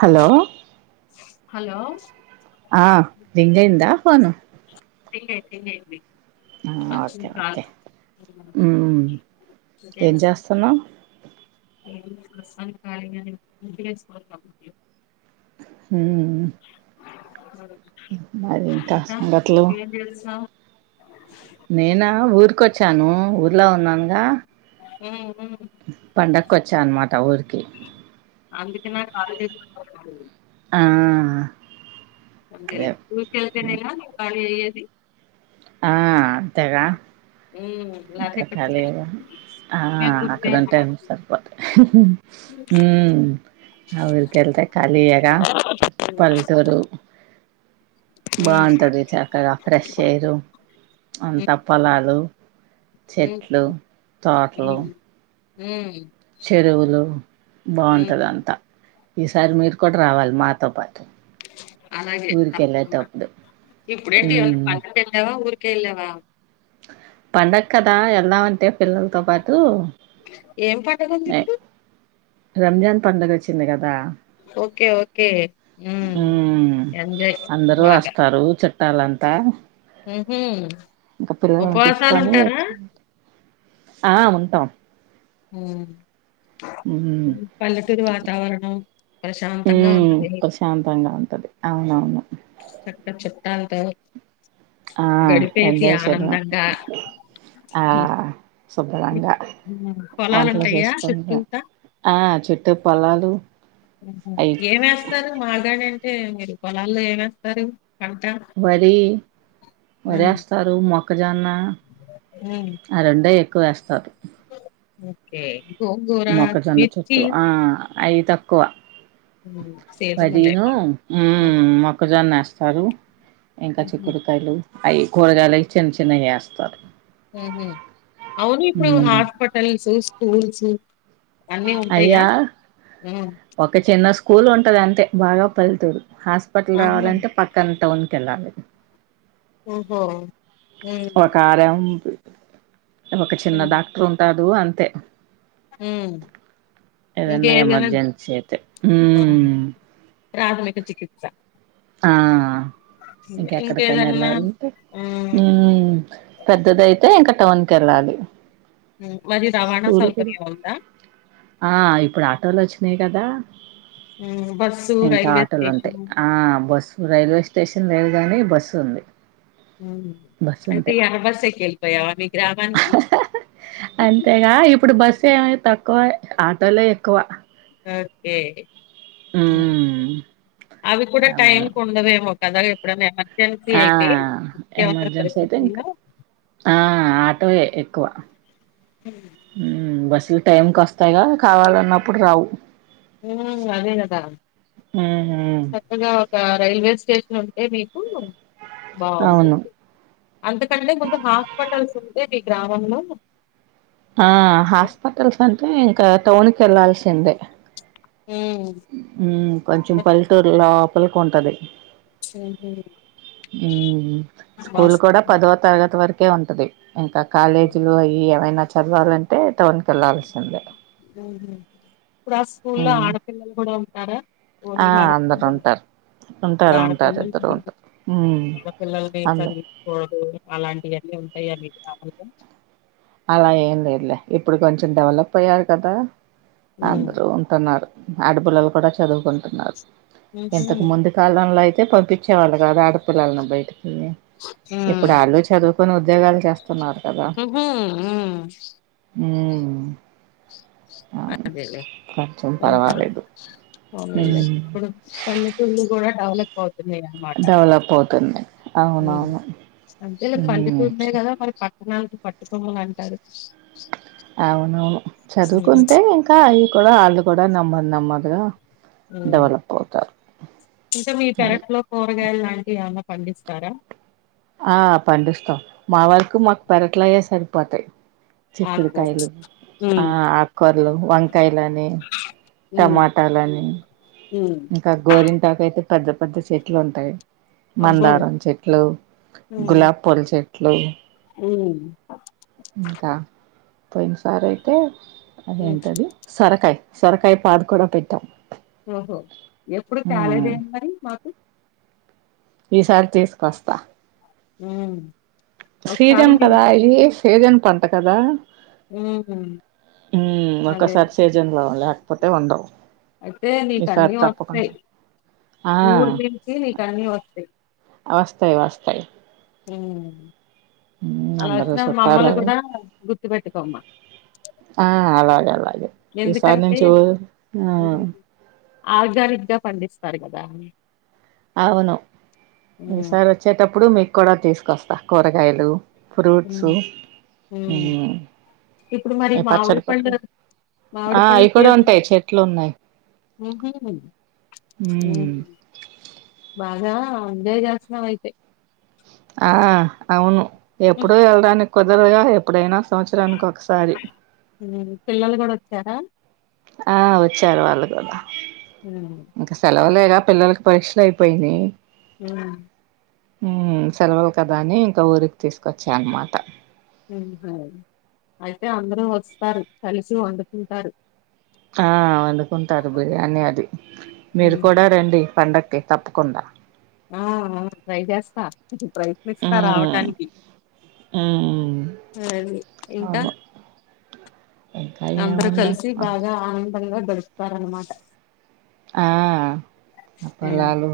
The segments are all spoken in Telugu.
హలో హలో ఆ రింగ్ ఆయంద పోను రింగ్ అయ్యింది రింగ్ అయ్యింది. ఆహ్ ఓకే ఓకే ఉహ్మ్ ఏం చేస్తున్నావ్ ఏం చేస్తాలే [unintelligible] ఉహ్మ్ అ [unintelligible] మారీ ఇంకా సంగతులు. చేస్తున్నావ్ నేనా ఊరికొచ్చాను ఊర్ ఇంట్లో ఉన్నాను గా. పండకొచ్చా అన్నమాట ఊరికి. అందుకా నా కాల్ చెస్ ఆ ఫోన్ చేయాలే అదే ఊరికెల్తేనే గా కాలి అయేద్ ది ఆహ్ అంతేగా ఉమ్ లేతే ఇంకా ఇక్కడ ఉంటే కాలియేగా. నేను ఆహ్ అక్కడ గుర్తుచేయను ఉంటే అన్ని సరిపోతాయి. ఉహ్మ్ ఆహ్ ఊరికి వెళ్తే కలియేగా పల్లెటూరు. ఉమ్ బాగుంటాది చక్కగా ఫ్రెష్ ఎయ్రు. ఉమ్ అంత ఉమ్ పొలాలు, చెట్లు, తోట్లు. ఉహ్మ్. చెరువులు బాగుంటాది అంత. ఈసారి మీరు కూడా రావాలి మాతో పాటు. అలాగే ఊరికి తప్పకుండా. వెళ్ళేటప్పుడు ఇప్పుడేంటి ఇదన్ మ్మ్ పండక్ వెళ్ళవా ఊరిక్ కేలవా. పండగ కదా వెళ్దామంటే పిల్లలతో పాటు. ఏం పండగుంది నే ఇప్పుడు రంజాన్ పండగ కోచి చిన్ది కదా. ఓకే ఓకే హ్మ్ మ్మ్ ఎంజాయ్ బాగా. ట్టాల అంతా ఉహు. ఇంకా పిల్లలను తీసుకొని వచ్చా.. ఆ ఉంటాం. హ్మ్. మ్మ్ పల్లెటూరి వాతావరణం ప్రశాంతంగా మ్మ్ ఉంటాది ప్రశాంతంగా ఉంటది అవునవును చక్క చక్క. అంతే ఆ ఎంజాయ్ చేయడమే ఆ. ఇప్పుడు శుభ్రంగా హ్మ్. వంటలు పొలాలుంటాయా చేసుకుంటా చుట్టూతా? ఆ చుట్టు పొలాలు. అయి ఏమేస్తారు మా గాని అంటే. అంటే మీరు పొలాల్లో ఏమ్ వేస్తారు. వరి వరి హ్మ్. వేస్తారు మొక్క. జొన్న హ్మ్. ఆ రెండే. కువేస్తావు ఓకే గోంగూర, మొక్కజొన్న మిర్చి చేట్లు ఆ అయి తక్కువ హ్మ్. అదిను సీజనలేమో అవి. హ్మ్. మొక్కజొన్న ఏస్తారు ఇంకా హుహు. చిక్కుడుకాయలు అయి కూరగాయలు చిన్న చిన్న వి ఏస్తారు హ్మ్ హు అవును ఇప్పుడు మ్మ్ హాస్పిటల్స్ చ పూల్ సి అయ్యా హ్మ్. ఒక చిన్న స్కూల్ ఉంటది అంతే బాగా పల్తూరు హాస్పటల్ ఆహా! రావాలంటే పక్కన టౌన్ తెల్లాలు ఓహో హ్మ్. ఒకారం ఒక చిన్న హ్మ్. డాక్టర్ ఉంటారు వు అంతే హ్మ్. ఏదన్న ఇంకేదైనా ఎమర్జెన్సీ అయితే ఆ! ప్రాథమిక చికిచ్చా ఆ ఇంకెక్కడికైనా ఇంకేదన్నా వెళ్ళాలంటే హ్మ్. పెద్దదైయితే ఇంకా టౌన్ కెళ్ళాలి హ్మ్. మరి రవాణా స్కూల్ కూడా సౌకర్యం ఉందా? ఆ ఇప్పుడు ఆటోలు వచ్ చ్నేయ్ గదా హ్మ్. బస్సు, ఇంకా రైల్వే ఆటోలు ఉంటయ్ స్టేషను. ఆ బస్ రైల్వే స్టేషన్ లేదు గాని బస్సు ఉంది హ్మ్ బస్సు అయితే ఉంటాయి ఇగ బస్సెక్కి ఏళ్పోయావా మీ గ్రామానికి? అంతేగా ఇప్పుడు బస్ తేమేయ్ తక్కువే ఆటోలే ఎక్కువ ఓకే హ్మ్ అవి కూడా టైం అవును కు ఉండవేమో కద ఎక్కడన్నా ఏంగాన్ ఆ ఎమర్జెన్సీ అయితే ఇంకా పరిస్థితుల్లో ఆ ఆటో యే ఎక్కువ మ్మ్ బస్ అసలు టైంకి వస్తాయిగా కావాలన్నప్పుడు రావు మ్ అదేగదా ఉహు చక్కగా గా రైల్వే స్టేషన్ ఉంటే మీకు అవును బాగుంటుంది అంతకంటే ముందు హాస్పిటల్స్ ఉంటే ఈ గ్రామంలో ఆ హాస్పటల్స్ అంటే ఇంకా టౌన్ కెళ్లాల్సిందే హ్మ్. మ్మ్ కొంచెం బట్ పల్లెటూరులో కొల్కుంటాది హుహు. మ్ స్కూల్ బాస్ కూడా పదో తరగతి వరు కే ఉంటది ఇంక కాలేజీలు అయ్యి యేమైన చదవాలం టె మ్మ్ హ్మ్ ఇప్పుడు ఆ స్కూలో ఉమ్ ఆడపిల్లలు కూడా ఉం టారా ఆ ఓన్లీ మగ అందరు పిల్లల్ ఉంటారు ఇప్పుడు ఉంటారు ఉంటారు ఇద్దరు ఆడపిల్లల్ని, ఉంటారు ఉమ్ ఆడపిల్లల్ని అందు చదివించకూడదు అలాంటియన్ని ఉం తయ్యారీ కాగూద అలా ఏం లేదులే ఇప్పుడు కొంచెం డెవలప్ అయ్యారు కదా హ్మ్. అందురూ ఉంటన్నారు ఆడపిల్లలు కూడ చదువుకుంటున్నారు హుహు. ఇంతకుముందు కాలంలో అయి తె పంపించేవాళ్ళు కాదు ఆడపిల్లల్ని బయటికి మ్ హ్మ్. ఇప్పుడు ఆళ్లు చదువుకొని ఉద్యోగాలు చేస్తున్నారు కదా మ్ ఉవ్ అదేేలె ఇంకా పర్వాలేదు పోనిలే ఉమ్ ఇప్పుడు పల్లెటూర్లు కూడా డెవలప్ డెవలప్ అవుతుంది మ్ అవునవును అంటె పల్లెటూళ్ళె ఉమ్ కదా ఉన్నాయ్ చ- కదా మరి పట్ ట్టనానికి పట్టుకొమ్మలు అంటారు అవును ఉహు. చదువుకుంటే ఇంకా అయి కూడా ఆల్లు కూడా నమ్మర్ నమ్మ ఇక్కడ మ్ ఇంకా మీ అది పెరట్లో కూరగాయలు లాంటివి ఏవనా పండిస్తారా ఆ పండిస్తాం మా వరకు మాక్ పెరట్లోయ్ సరిపోతాయి ఆకుకూరలు చిక్కుడుకాయలు ఆ ఉమ్ ఆకుకూరలు వంకాయలని ఉమ్ టమాటాలని ఉమ్. ఇంకా గోరింటాకు అయితే పెద్ద పెద్ద చెట్లు ఉంటయి అబ్బో మందారం చెట్లు ఉమ్ గులాబ్ పూల చెట్లు అట్లు ఉమ్ ఇకా పొయిన సార్ అయితే ఉమ్. అదేంటది సొరకాయ సొరకాయ పాత్ర కూడా పెట్టాం ఓహో ఎప్పుడు ఉమ్ తాలేదేంటి మరి మాకు ఈసారి తీసుకొస్తా ఉమ్ ఒకసారి ఛీజన్ మీరు కదా ఇది సీజన్ పంట కదా ఊహు ఉమ్ అదే ఒకసారి అదే సీజన్ లో లేకపోతే ఉండవు అయితే ఈసారి నీకన్నీ వస్తాయి తప్పకుండా ఆ ఊరి నుంచి నీకన్నీ వస్తాయి వస్తయి వస్తయి ఉవ్ అందరూ చుట్టాలే కూడా గుర్తుపెట్టుకోమ్మా అ అలాగే అలాగే ఈసారి ఎందుకంటే నుంచి ఎవరు ఆ ఉమ్ ఊ ఆర్గానిక్ గా పండిస్తారు కదా. అవును ఉమ్ ఈసారి వచ్చేటప్పుడు మీకు కూడా తీసుకొస్తాను. కూరగాయలు ఫ్రూట్స్ ఊ ఉమ్ ఉమ్. ఇప్పుడు మరి మామిడి పచ్చడి పెట్టి పండ్ల ఆ మామిడి పండ్ల అవి కూడా సీజన్ ఉంటాయి చెట్లు ఉన్నాయి. ఉహు ఊ ఆదా ఉండే జాహ్నమైతే ఆ అవును ఎప్పుడో వెళ్డానికి కుదరదుగా ఎప్పుడైనా సంవత్సరానికి ఒకసారి సనం ఆ వచ్చారు వాళ్ళు కూడా ఉమ్ ఇంకా సెలవులే ఇంకా పిల్లలకి పరీక్షలు అయిపోయినాయి. అ ఊ సెలవులు కదా అని, ఇంకా ఊరికి తీసుకొచ్చా అన్నమాట. ఉహా అయితే అందరూ వస్తారు, కలిసి వండుతుంటారు. ఆ అవును ఉంటారు బియ్యాన్ని అది మీరు ఉమ్ కూడా రండి పండగ. ఓకే తప్పకుండా ఆ ట్రై చేస్తా ఇ ప్రయత్నిస్తా ఉమ్ రావటానికి ఉమ్ అది ఇంకా అవును ఇంకా అందరం ఏమున్నాయి కలిసి అంతే బాగా ఆనందంగా దరు చెస్తార అన్నమాట. ఆ ఆ ఉమ్ పొలాలు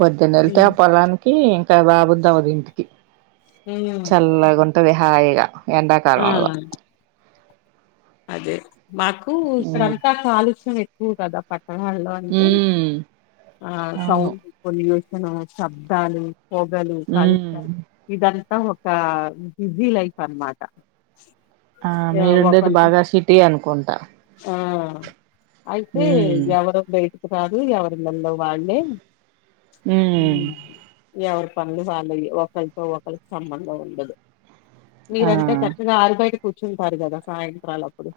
పొద్దున్న ఎలితే ఆ ఉమ్ పొలానికి బాబుద్దాం అది ఇంటికి ఉమ్ చల్లగా తదిహయగా ఎండాకాలంలో ఆ అదే మాకు ఉమ్ ఇక్కడంతా కాలుష్యం ఏ ఊ దదా పట్ ఆ ఆల్లు అంటే ఉమ్ ఆ అవును సౌండ్ బ యోషను శబ్దాలు పొగలు ఉమ్ కాలుష్యాలు అ ఒక బిజీ లైఫ్ అనమాట ఆ మీరుండేది ఒకళ బాగా సిటీ అనుకుంటా ఆ కాదు ఎవర్ ఇళ్లలో వాళ్ళే ఉమ్ హుమ్ ఎవర్ పనులు వాళ్ళవి ఒకరితో ఒకల కి సంబంధం ఉండదు ఆ మీరంతా చక్కగా ఆరుబయ టా కూంచుంటార్ కదా సాయంత్రం పూట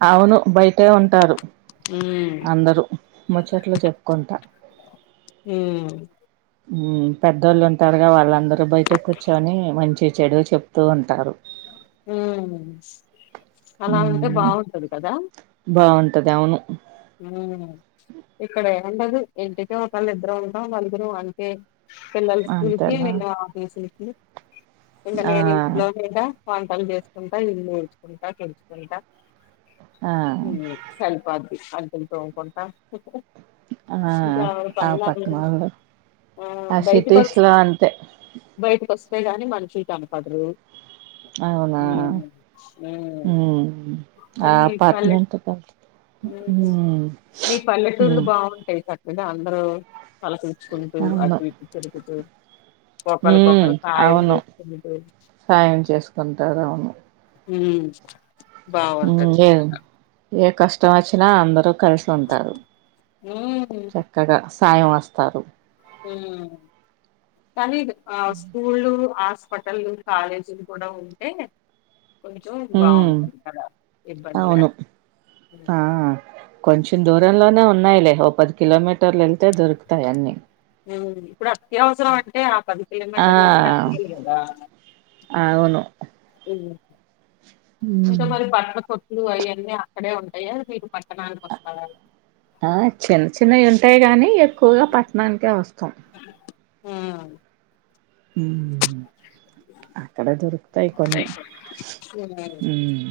అవును బయటే ఉంటారు ఉమ్ అందరూ ముచ్చట్లు చెప్పుకుంటా హుమ్ ఉమ్ పెద్దోళ్ళు ఉంటారుగా వాళ్ళందరుూ బయట కూర్చొని మంచి చెడు చెప్ చెప్తూ ఉంటారు హ అలా ఉంటే బాగుంటది కదా తది అవును ఉమ్ ఇక్కడ ఉండదు ఇంటికి ఒకళ్ళు ఇద్దరము ఉంటాం నలుగురు అంతే పిల్లల స్కూల్కి అంతేనా నిన్నా తీస్ [inaudible] ఇగ ఆ నేను ఇంట్లోనే గా వంటలు చేసుకుంటా ఇల్లు ఉల్చుకుంటా తెంచుకుంటా ఆ హుమ్ సర్పోధి అంట్లు తోంకుంటా ఆ ఆ పట్ణల్లో ఆ సిటీస్ లో అంతే అంతేగాని మనషులు కనపడరు అవునా ఉమ్, ఉమ్. ఆ ఉమ్ కానీ మీ పల్లె అపార్ట్మెంట్ మ్మ్ మీ పల్లెటూర్లు మ్మ్ బాగుంటాయి చక్కగా అందరు పలకరించ్చుకుంటూ అటూ ఇటూ తిరుగుతూ ఉమ్ ఒకళ్ళకొకళ్ళు సాయం అవును చేసుకుంటూ సాయం చేసుకుంటరూ అవును ఉమ్ హ్మ్ ఏ కదా ఏ కష్ ష్టం వచ్చినా అందరూ కలిసి ఉంటారు హ్మ్ చక్కగా సాయం వస్తారు ఉం కానీడ్ ఆ స్కూల్ ఆ హాస్పిటలు కాలేజీలు కూడా ఉంటే కొంచెం ఉమ్ బాగుంటుంది కదా ఇబ్బంది లేక అవును ఆ కొంచెం దూరంలోనే ఉన్నాయిలే ఓ పది కిలోమీటర్లు వెళ్తే దొరుకుతాయి అన్నిీ ఇప్పుడు అత్యవసరం అంటే ఆ పది ఆ కిలోమీటర్ల [unintelligible] కదా అవును ఇంకా ఉమ్ మరి బట్లా కొ ఇప్పుడు అయ్యన్నీ అక్కడే ఉంటాయా మీరు పట్టణానికొస్తారా? ఆ చిన్న చిన్నయి ఉంటాయి గాని ఎ ఎక్కువగా పట్టణానికే వస్తాం ఆ ఉం అక్కడ దొరుకుతాయి కొన్ని హ్మ్. మ్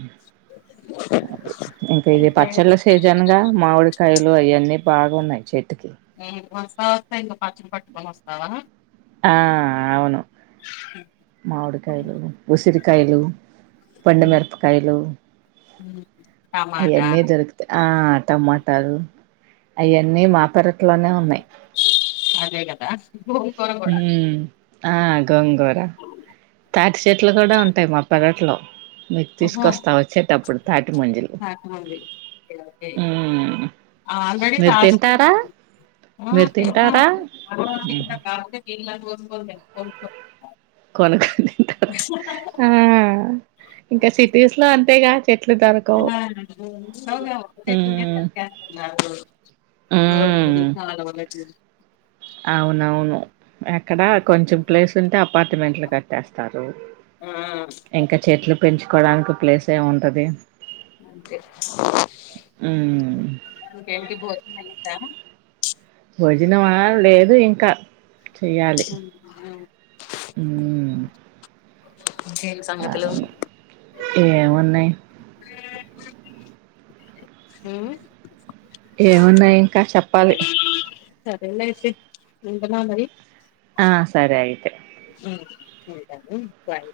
అది ఇంక ఇది ఓకే. పచ్చళ్ళ సీజన్ గా మామిడికాయలు అయ్యన్నీ బాగున్నాయి చె [unintelligible] స్తా వస్తా ఇంక పచ్చళ్ళు పట్టుకొని వస్తావా ఆ అవును మామిడి కాయలు ఉసిరి కయలు పండు హ్మ్. మిరపకాయలు హ్మ్. టమాటా అయన్ని దొరుకుతాయి ఆ టమాటలు అయన్నీ మా పెరట్లోనే ఉన్నాయి అదే గదా! గోంగూర కూడా ఉమ్ ఆ గోంగూర తాటి చెట్లు కూడా ఉంటాయి మా పెరట్లో మీకు ఓహో! తీసుకొస్తా వచ్చేటప్పుడు తాటి ముంజలు శాఖ ఉంది ఉమ్ ఆల్రెడీ. మీరు తింటారా [unintelligible] మీరు కాపోతే తింటారా [unintelligible] పోసుకొని తింటా ఒంట్లో కొన కొని ఆ ఇంకా సిటీస్ లో అంతే గా ఉమ్ ఉమ్ [unintelligible] అవునవును ఎక్కడ కొంచెం ప్లేస్ ఉంటే అపార్ట్మెంట్లు కట్టేస్తారు. ఆ ఇంకా చెట్లు పెంచుకోడానికి ప్లేసేం ఉంటది. ఉమ్ ఏంటీ భోజనం అయ్యిందా భోజనమా లేదు ఇంకా చెయ్యాలి. హ్మ్ ఏంటి సంగతులు ఏం ఉన్నాయి. హ్మ్ ఏమున్నాయి. ఇంకా చెప్పాలి సరేలే ఐతే ఉండనా మరి ఆ సరే అయితే ఉమ్, ఉంటాను బాయ్